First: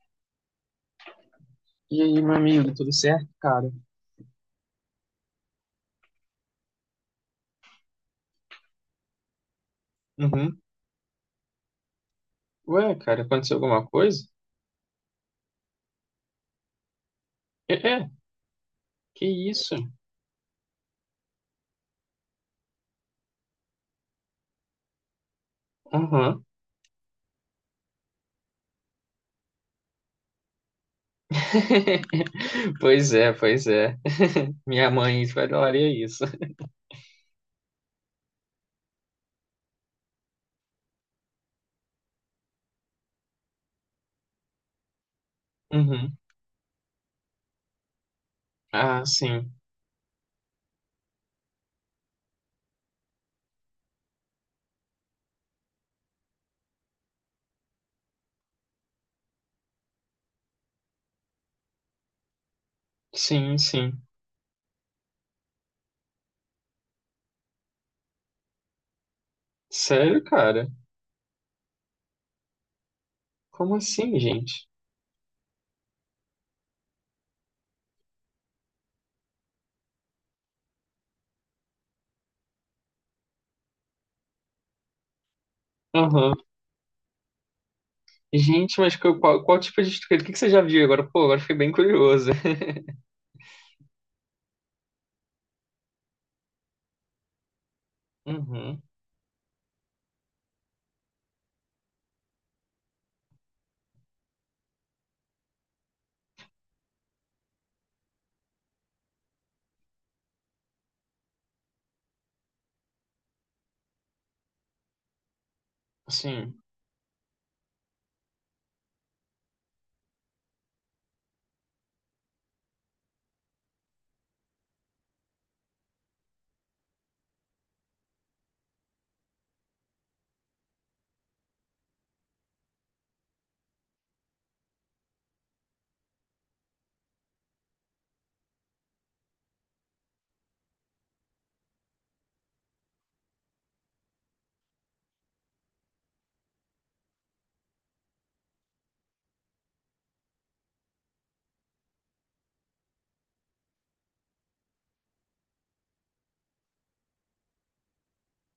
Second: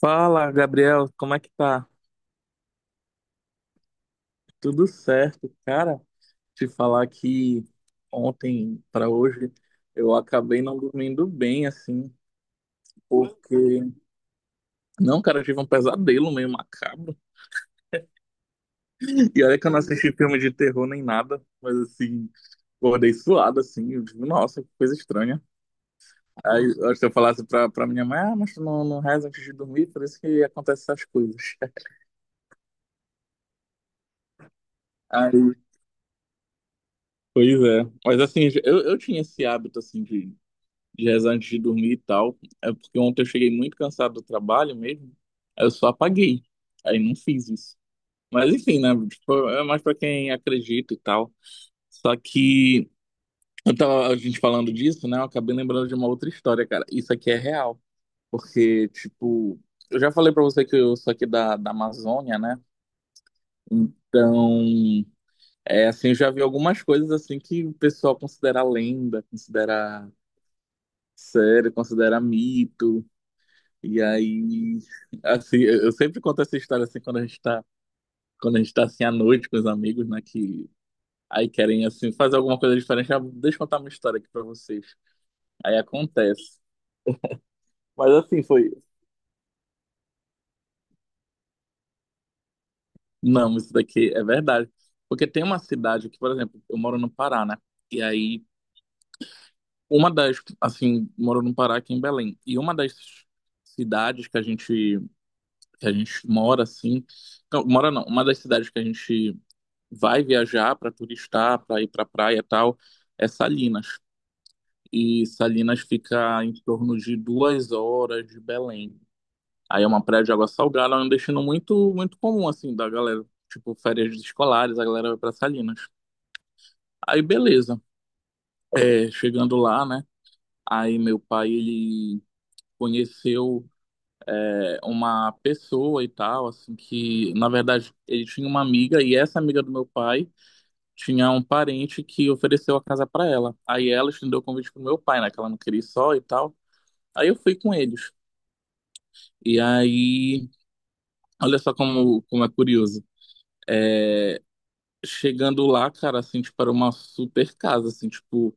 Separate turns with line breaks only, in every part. Fala, Gabriel, como é que tá?
E aí, meu amigo, tudo certo, cara?
Tudo certo, cara? Te falar que ontem para hoje eu
Uhum.
acabei não dormindo bem, assim,
Ué, cara,
porque
aconteceu alguma coisa?
não, cara, eu tive um pesadelo meio macabro.
É, é, que
E olha que eu
isso?
não assisti filme de terror nem nada, mas assim, acordei suado, assim, eu digo, nossa, que coisa estranha.
Uhum.
Aí eu acho que eu falasse pra minha mãe, ah, mas tu não reza antes de dormir, por isso que acontecem essas coisas.
Pois é, pois é. Minha mãe
Aí,
falaria isso.
pois é. Mas assim, eu tinha esse hábito, assim, de rezar antes de dormir e tal. É porque ontem eu cheguei muito cansado do trabalho mesmo. Aí eu só
Uhum.
apaguei. Aí não fiz isso. Mas enfim, né?
Ah,
Tipo,
sim.
é mais pra quem acredita e tal. Só que eu tava a gente falando disso, né? Eu acabei lembrando de uma outra história, cara. Isso aqui é real. Porque, tipo, eu já falei pra você que eu sou aqui da Amazônia, né?
Sim, sim.
Então, é assim, eu já vi algumas coisas assim que o pessoal considera lenda, considera
Sério, cara?
sério, considera mito.
Como
E
assim, gente?
aí, assim, eu sempre conto essa história assim quando a gente tá assim à noite com os amigos, né, que aí querem assim fazer alguma coisa diferente, ah, deixa eu contar uma história aqui pra vocês. Aí
Aham.
acontece. Mas assim foi,
Gente, qual, qual tipo de estrutura? O que que você já viu agora? Pô, agora fiquei bem curioso.
não, isso daqui é verdade. Porque tem uma cidade que, por exemplo, eu moro no Pará, né? E aí
Uhum.
uma das assim, moro no Pará aqui em Belém. E uma das cidades que a gente mora assim, não, mora não, uma das cidades que a gente vai viajar para turistar, para ir para praia e tal, é Salinas. E Salinas fica em
Sim.
torno de 2 horas de Belém. Aí é uma praia de água salgada, é um destino muito, muito comum, assim, da galera. Tipo, férias escolares, a galera vai para Salinas. Aí, beleza. É, chegando lá, né? Aí meu pai, ele conheceu uma pessoa e tal, assim, que, na verdade, ele tinha uma amiga, e essa amiga do meu pai tinha um parente que ofereceu a casa para ela. Aí ela estendeu o convite pro meu pai, né? Que ela não queria ir só e tal. Aí eu fui com eles. E aí, olha só como é curioso. Chegando lá, cara, assim, tipo, era uma super casa, assim, tipo,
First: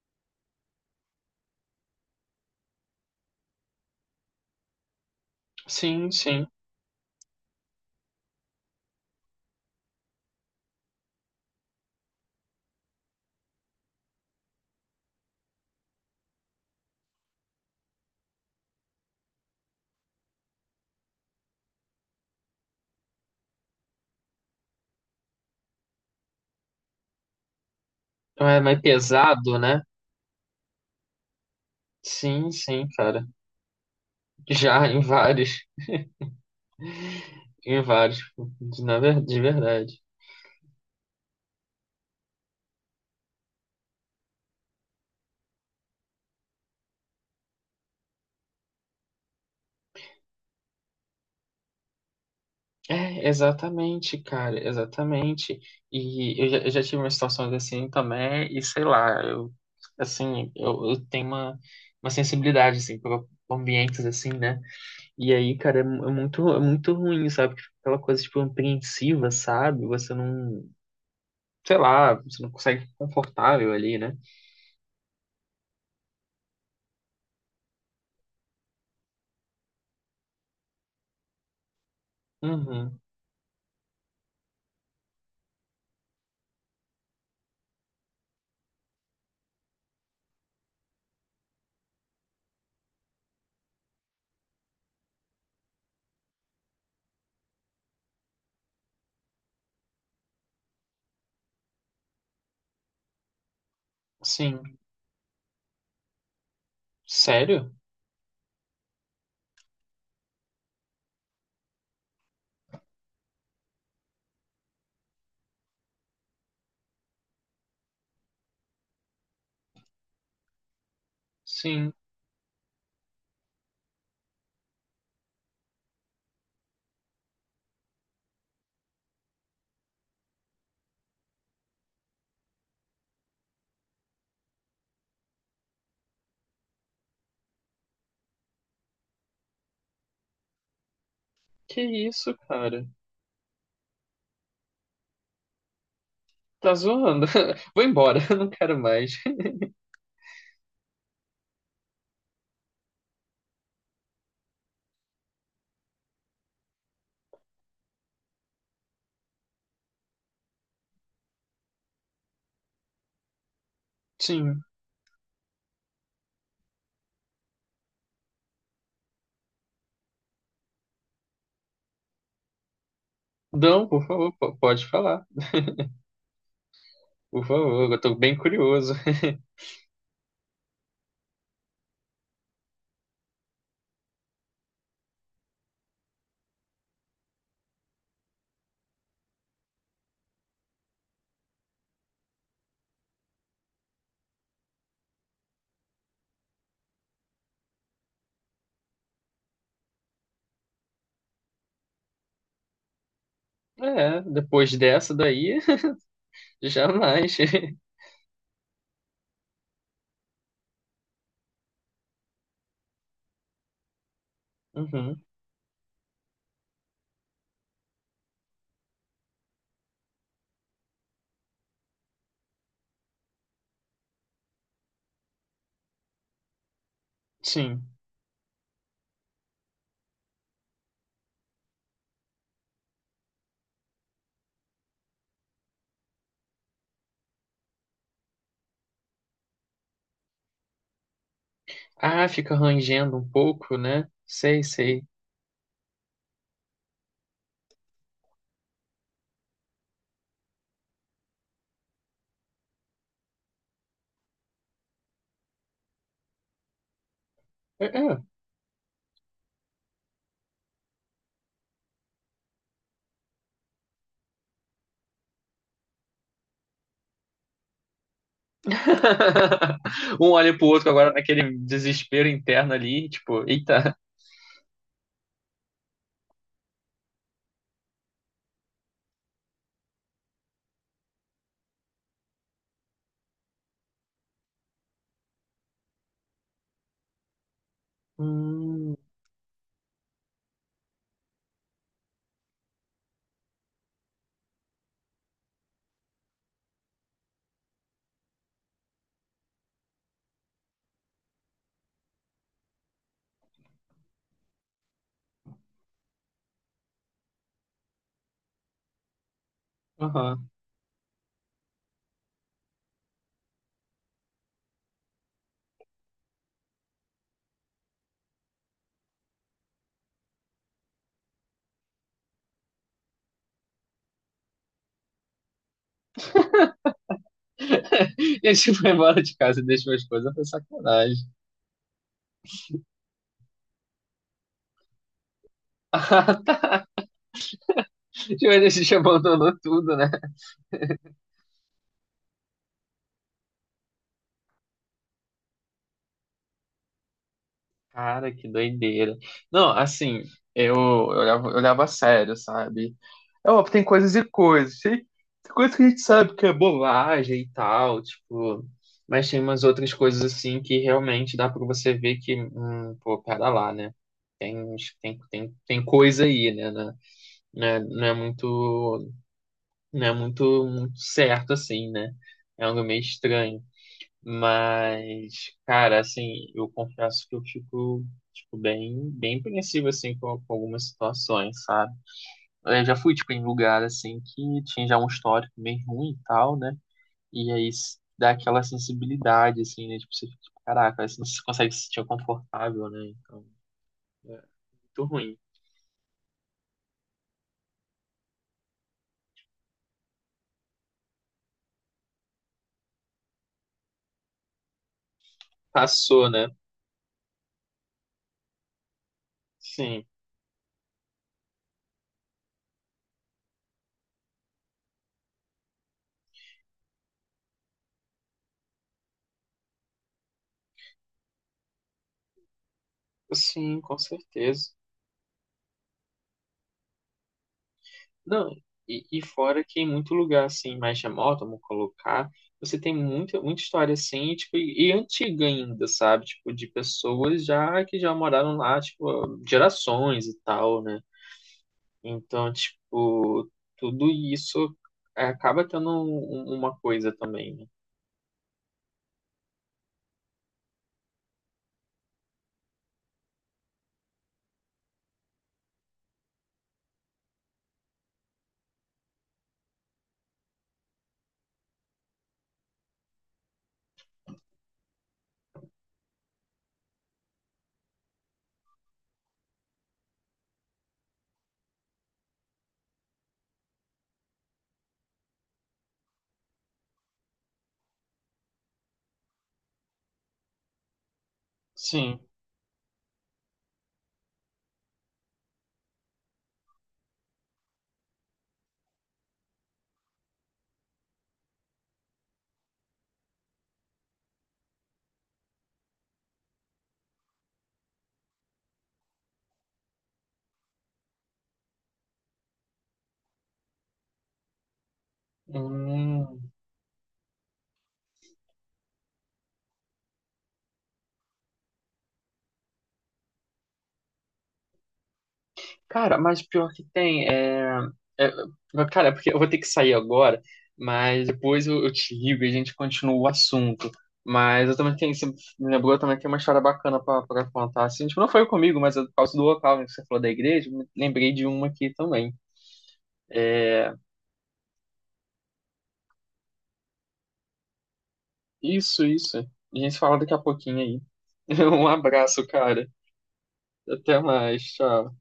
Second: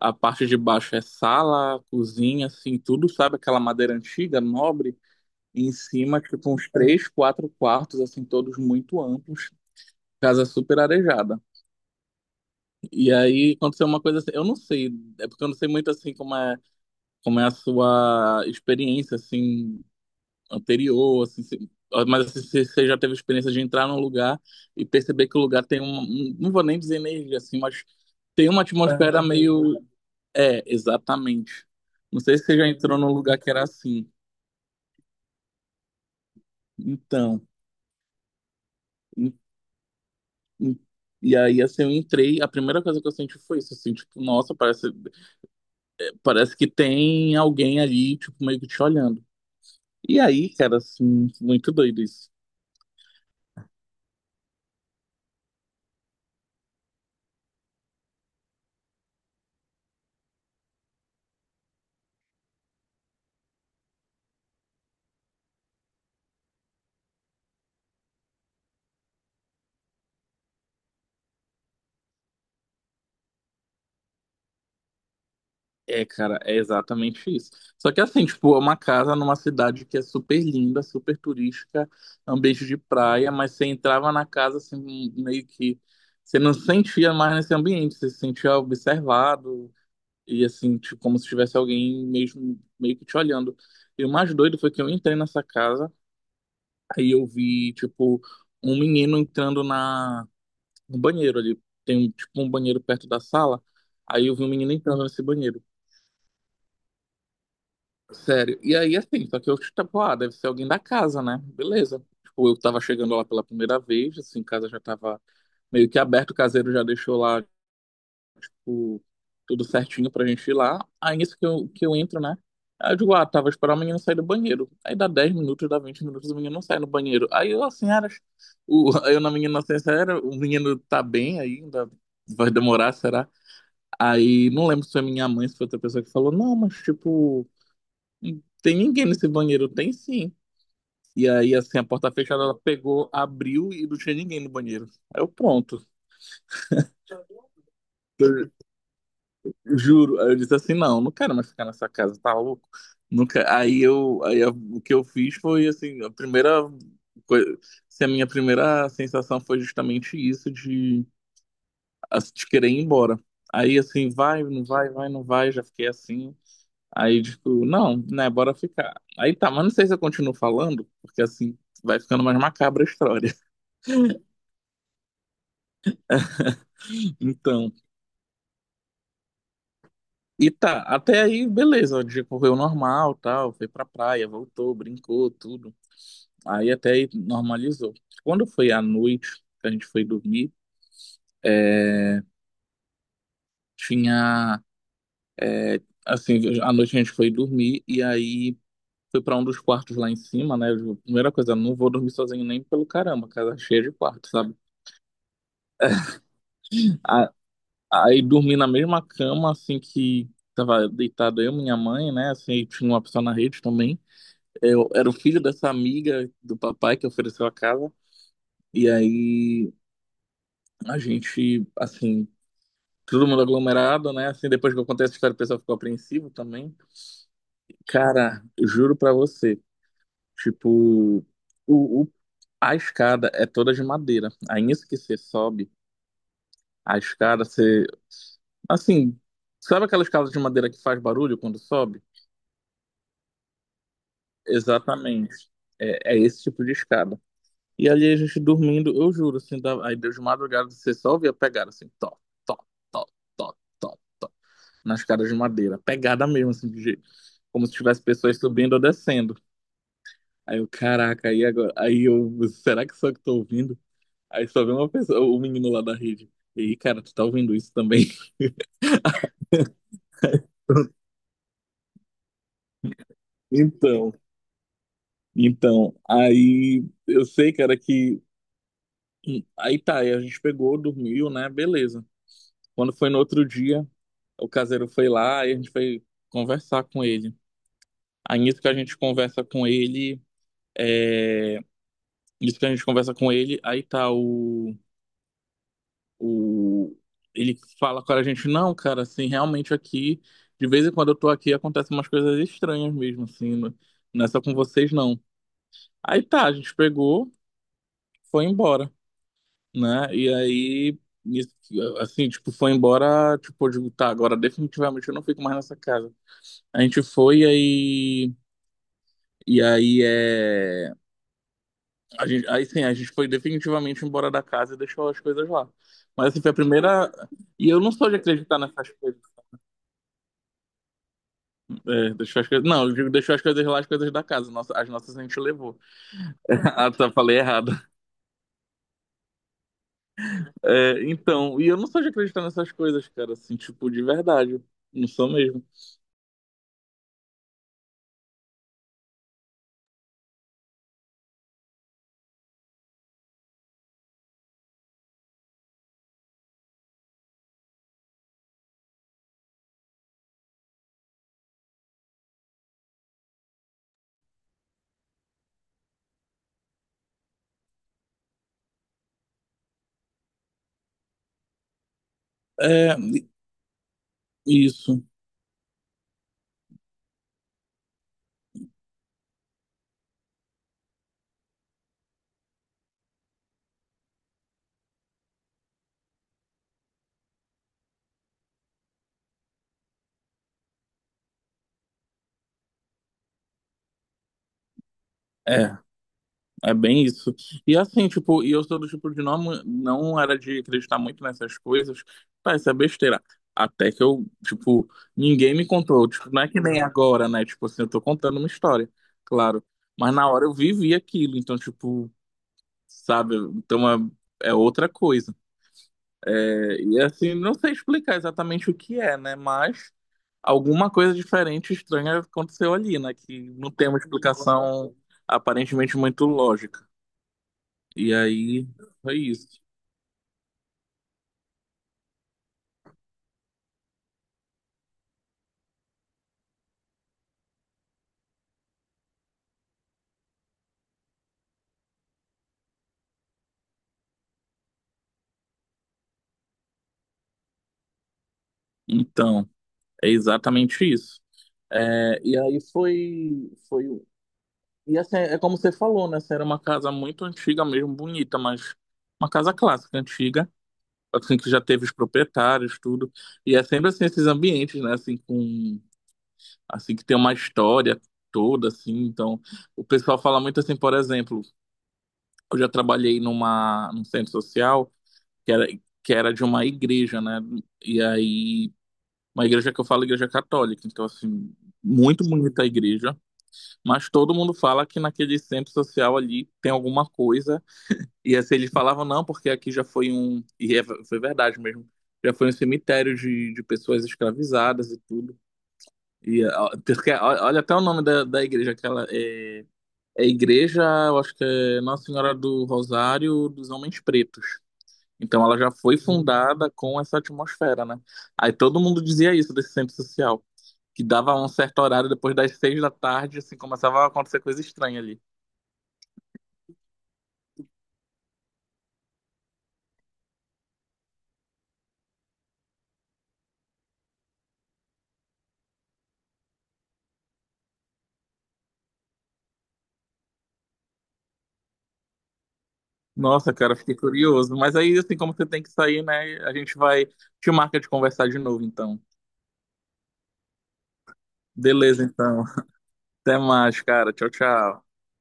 a parte de baixo é sala, cozinha, assim, tudo, sabe? Aquela madeira antiga, nobre. E em
Sim,
cima,
sim.
tipo, uns três, quatro quartos, assim, todos muito amplos. Casa super arejada. E aí aconteceu uma coisa assim, eu não sei, é porque eu não sei muito assim como é a sua experiência assim anterior, assim, mas assim, se você já teve a experiência de entrar num lugar e perceber que o lugar tem um, não vou nem dizer energia assim, mas tem
É
uma
mais
atmosfera
pesado,
meio,
né?
é, exatamente. Não sei se
Sim,
você já
sim,
entrou num
cara.
lugar que era assim.
Já
Então,
em vários,
em-
de verdade.
em- e aí assim eu entrei, a primeira coisa que eu senti foi isso, assim, tipo, nossa, parece que tem alguém ali, tipo, meio que te olhando. E aí, cara, assim, muito doido isso.
É, exatamente, cara, exatamente. Eu já tive umas situações assim também, e sei lá, eu, assim, eu tenho uma sensibilidade, assim, para ambientes assim, né? E aí, cara, é muito ruim, sabe? Aquela coisa, tipo, apreensiva, sabe? Você não, sei lá, você não consegue ficar confortável ali, né?
É, cara, é exatamente isso. Só que assim, tipo, é uma casa numa cidade que é super linda, super turística, é um beijo de
Uhum,
praia, mas você entrava na casa assim, meio que você não se sentia mais nesse ambiente, você se sentia observado e assim, tipo, como se tivesse alguém mesmo meio que te olhando. E o mais doido foi que eu entrei nessa casa, aí eu vi, tipo, um menino entrando na no banheiro ali, tem um, tipo um banheiro perto da sala, aí eu vi um menino
sim.
entrando nesse banheiro.
Sério?
Sério. E aí, assim, só que eu, tipo, ah, deve ser alguém da casa, né? Beleza. Tipo, eu tava chegando lá pela primeira vez, assim, casa já tava meio que aberta, o caseiro já deixou lá, tipo, tudo certinho pra gente ir lá. Aí, nisso que eu, que
Sim.
eu entro, né? Aí eu digo, ah, tava esperando o menino sair do banheiro. Aí dá 10 minutos, dá 20 minutos, o menino não sai no banheiro. Aí eu, assim, era... O, eu na minha inocência, era, o menino tá bem ainda, vai demorar, será? Aí, não lembro se foi minha mãe, se foi outra pessoa que falou, não, mas, tipo... E tem ninguém nesse banheiro? Tem sim. E aí, assim,
Que
a porta
isso,
fechada, ela
cara?
pegou, abriu e não tinha ninguém no banheiro. Aí eu, pronto.
Tá zoando. Vou embora, não
Eu
quero mais.
juro. Aí eu disse assim, não, não quero mais ficar nessa casa, tá louco? Nunca. Aí eu, o que eu fiz foi, assim, a primeira coisa, assim, a minha primeira sensação foi justamente isso de, de querer ir embora. Aí, assim,
Sim.
vai, não vai, já fiquei assim. Aí, tipo, não, né, bora ficar. Aí tá, mas não sei se eu continuo falando, porque assim vai ficando mais macabra a história.
Não, por favor, pode falar. Por
Então,
favor, eu tô bem curioso.
e tá, até aí, beleza, o dia correu normal, tal, foi pra praia, voltou, brincou, tudo. Aí até aí normalizou. Quando foi à noite que a gente foi dormir, tinha, assim, à noite a gente foi dormir e aí foi pra um dos quartos lá em cima, né? Primeira coisa, não vou dormir sozinho nem pelo caramba, casa é cheia de
É,
quartos, sabe?
depois dessa daí, jamais.
Aí dormi na mesma cama, assim, que tava deitado eu, minha mãe, né? Assim, e tinha uma pessoa na rede também. Eu era o
Uhum,
filho dessa amiga do papai que ofereceu a casa. E aí a gente, assim, todo mundo aglomerado, né? Assim, depois que eu contei essa história, o pessoal ficou apreensivo também.
sim.
Cara, eu juro pra você, tipo, o, o- a escada é toda de madeira. Aí nisso que você sobe, a escada, você, assim, sabe aquela escada de madeira que faz barulho quando sobe?
Ah, fica rangendo um pouco, né? Sei, sei.
Exatamente. É esse tipo de escada. E ali a gente dormindo, eu juro, assim, aí de madrugada você só ouvia pegada, assim, top top top top top nas escadas de madeira. Pegada mesmo, assim, de jeito. Como se
É,
tivesse
é.
pessoas subindo ou descendo. Aí eu, caraca, aí agora? Aí eu, será que só que tô ouvindo? Aí só vem uma pessoa, o menino lá da rede. E cara, tu tá ouvindo isso também?
Um olha pro outro agora naquele desespero interno ali, tipo, eita.
Então, então, aí eu sei, cara, que. Aí tá, aí a gente pegou, dormiu, né? Beleza. Quando foi no outro dia, o caseiro foi lá e a gente foi conversar com ele. Aí nisso que a
Hum,
gente conversa com ele, nisso que a gente conversa com ele, aí tá o ele fala com a gente, não, cara, assim, realmente aqui, de vez em quando eu tô aqui, acontecem umas coisas estranhas mesmo, assim, não é só com vocês, não. Aí tá, a gente pegou, foi embora, né? E
aham.
aí, nisso assim, tipo, foi embora, tipo, eu digo, tá, agora definitivamente eu não fico mais nessa casa. A gente foi, aí e aí é. A gente... Aí sim, a gente foi definitivamente embora da casa e deixou as coisas lá. Mas assim, foi a primeira. E eu não sou de
E aí
acreditar
você
nessas
foi
coisas.
embora de casa e deixou as coisas, foi sacanagem.
É, deixou as coisas. Não, eu digo, deixou as coisas lá, as coisas da casa. As nossas a gente levou.
Ah, tá.
Ah, tá, falei errado.
Tipo, ele se abandonou tudo, né?
É, então, e eu não sou de acreditar nessas coisas, cara, assim, tipo, de verdade. Não sou mesmo.
Cara, que doideira. Não, assim, eu olhava a sério, sabe? É óbvio, tem coisas e coisas. Tem, tem coisas que a gente sabe que é bobagem e tal, tipo. Mas tem umas outras coisas, assim, que realmente dá pra você ver que, pô, pera lá, né? Tem, tem, tem coisa aí, né? Né? Não é, não é muito, não é muito certo, assim, né? É algo
É,
meio estranho.
isso.
Mas, cara, assim, eu confesso que eu fico, tipo, bem, bem apreensivo, assim, com algumas situações, sabe? Eu já fui, tipo, em lugar, assim, que tinha já um histórico bem ruim e tal, né? Dá aquela sensibilidade, assim, né? Tipo, você fica, tipo, caraca, aí você não consegue se sentir confortável, né? Então, é muito ruim.
É. É bem isso. E assim, tipo, e eu sou do tipo de não era de acreditar muito nessas coisas. Tá, isso é besteira. Até que eu, tipo, ninguém me contou.
Passou,
Tipo, não
né?
é que nem agora, né? Tipo assim, eu tô contando uma história, claro.
Sim,
Mas na hora eu vivi aquilo, então, tipo, sabe? Então é outra coisa. É, e assim, não sei explicar exatamente o que é, né? Mas alguma coisa diferente, estranha aconteceu ali, né? Que não
sim,
tem
com
uma
certeza.
explicação aparentemente muito lógica. E
Não,
aí foi
e
isso.
fora que em muito lugar assim, mais remoto, vamos colocar, você tem muita, muita história assim, e, tipo, e antiga ainda, sabe? Tipo, de pessoas já que já moraram lá, tipo, gerações e tal, né? Então, tipo, tudo isso é, acaba tendo uma coisa também, né?
Então, é exatamente isso. É, e aí foi, foi. E assim, é como você falou, né? Essa era uma casa muito antiga mesmo, bonita, mas uma casa clássica, antiga, assim, que já teve os proprietários, tudo. E é sempre assim, esses ambientes, né? Assim, assim, que tem uma história toda, assim. Então, o pessoal fala muito assim, por exemplo, eu já trabalhei num centro social que era, que era de uma igreja, né? E aí. Uma igreja que eu falo, igreja católica, então assim,
Sim.
muito bonita a igreja, mas todo mundo fala que naquele centro social ali tem alguma coisa, e assim, eles falavam não, porque aqui já foi um, e foi verdade mesmo, já foi um cemitério de pessoas escravizadas e tudo, e ó, porque, ó, olha até o nome da igreja, aquela é, igreja, eu acho que é Nossa Senhora do Rosário dos Homens Pretos, então ela já foi
Hum,
fundada com essa atmosfera, né? Aí todo mundo dizia isso desse centro social que dava um certo horário depois das 6 da tarde, assim, começava a acontecer coisa estranha ali.
cara, mas pior que tem, é... é- é, cara, porque eu vou ter que sair agora, mas depois eu te ligo e a gente continua o assunto. Mas eu também tenho, você me lembrou, eu também tenho uma história bacana pra contar. Assim, tipo, não foi comigo, mas é por causa do local né, que você falou da igreja, eu me lembrei de uma aqui também.
Nossa, cara, fiquei curioso. Mas aí, assim, como você tem que sair, né? A gente vai. Te marca de conversar de novo, então.
Isso, isso. A gente se fala daqui a pouquinho aí. Um
Beleza, então.
abraço, cara.
Até mais, cara.
Até
Tchau,
mais,
tchau.
tchau.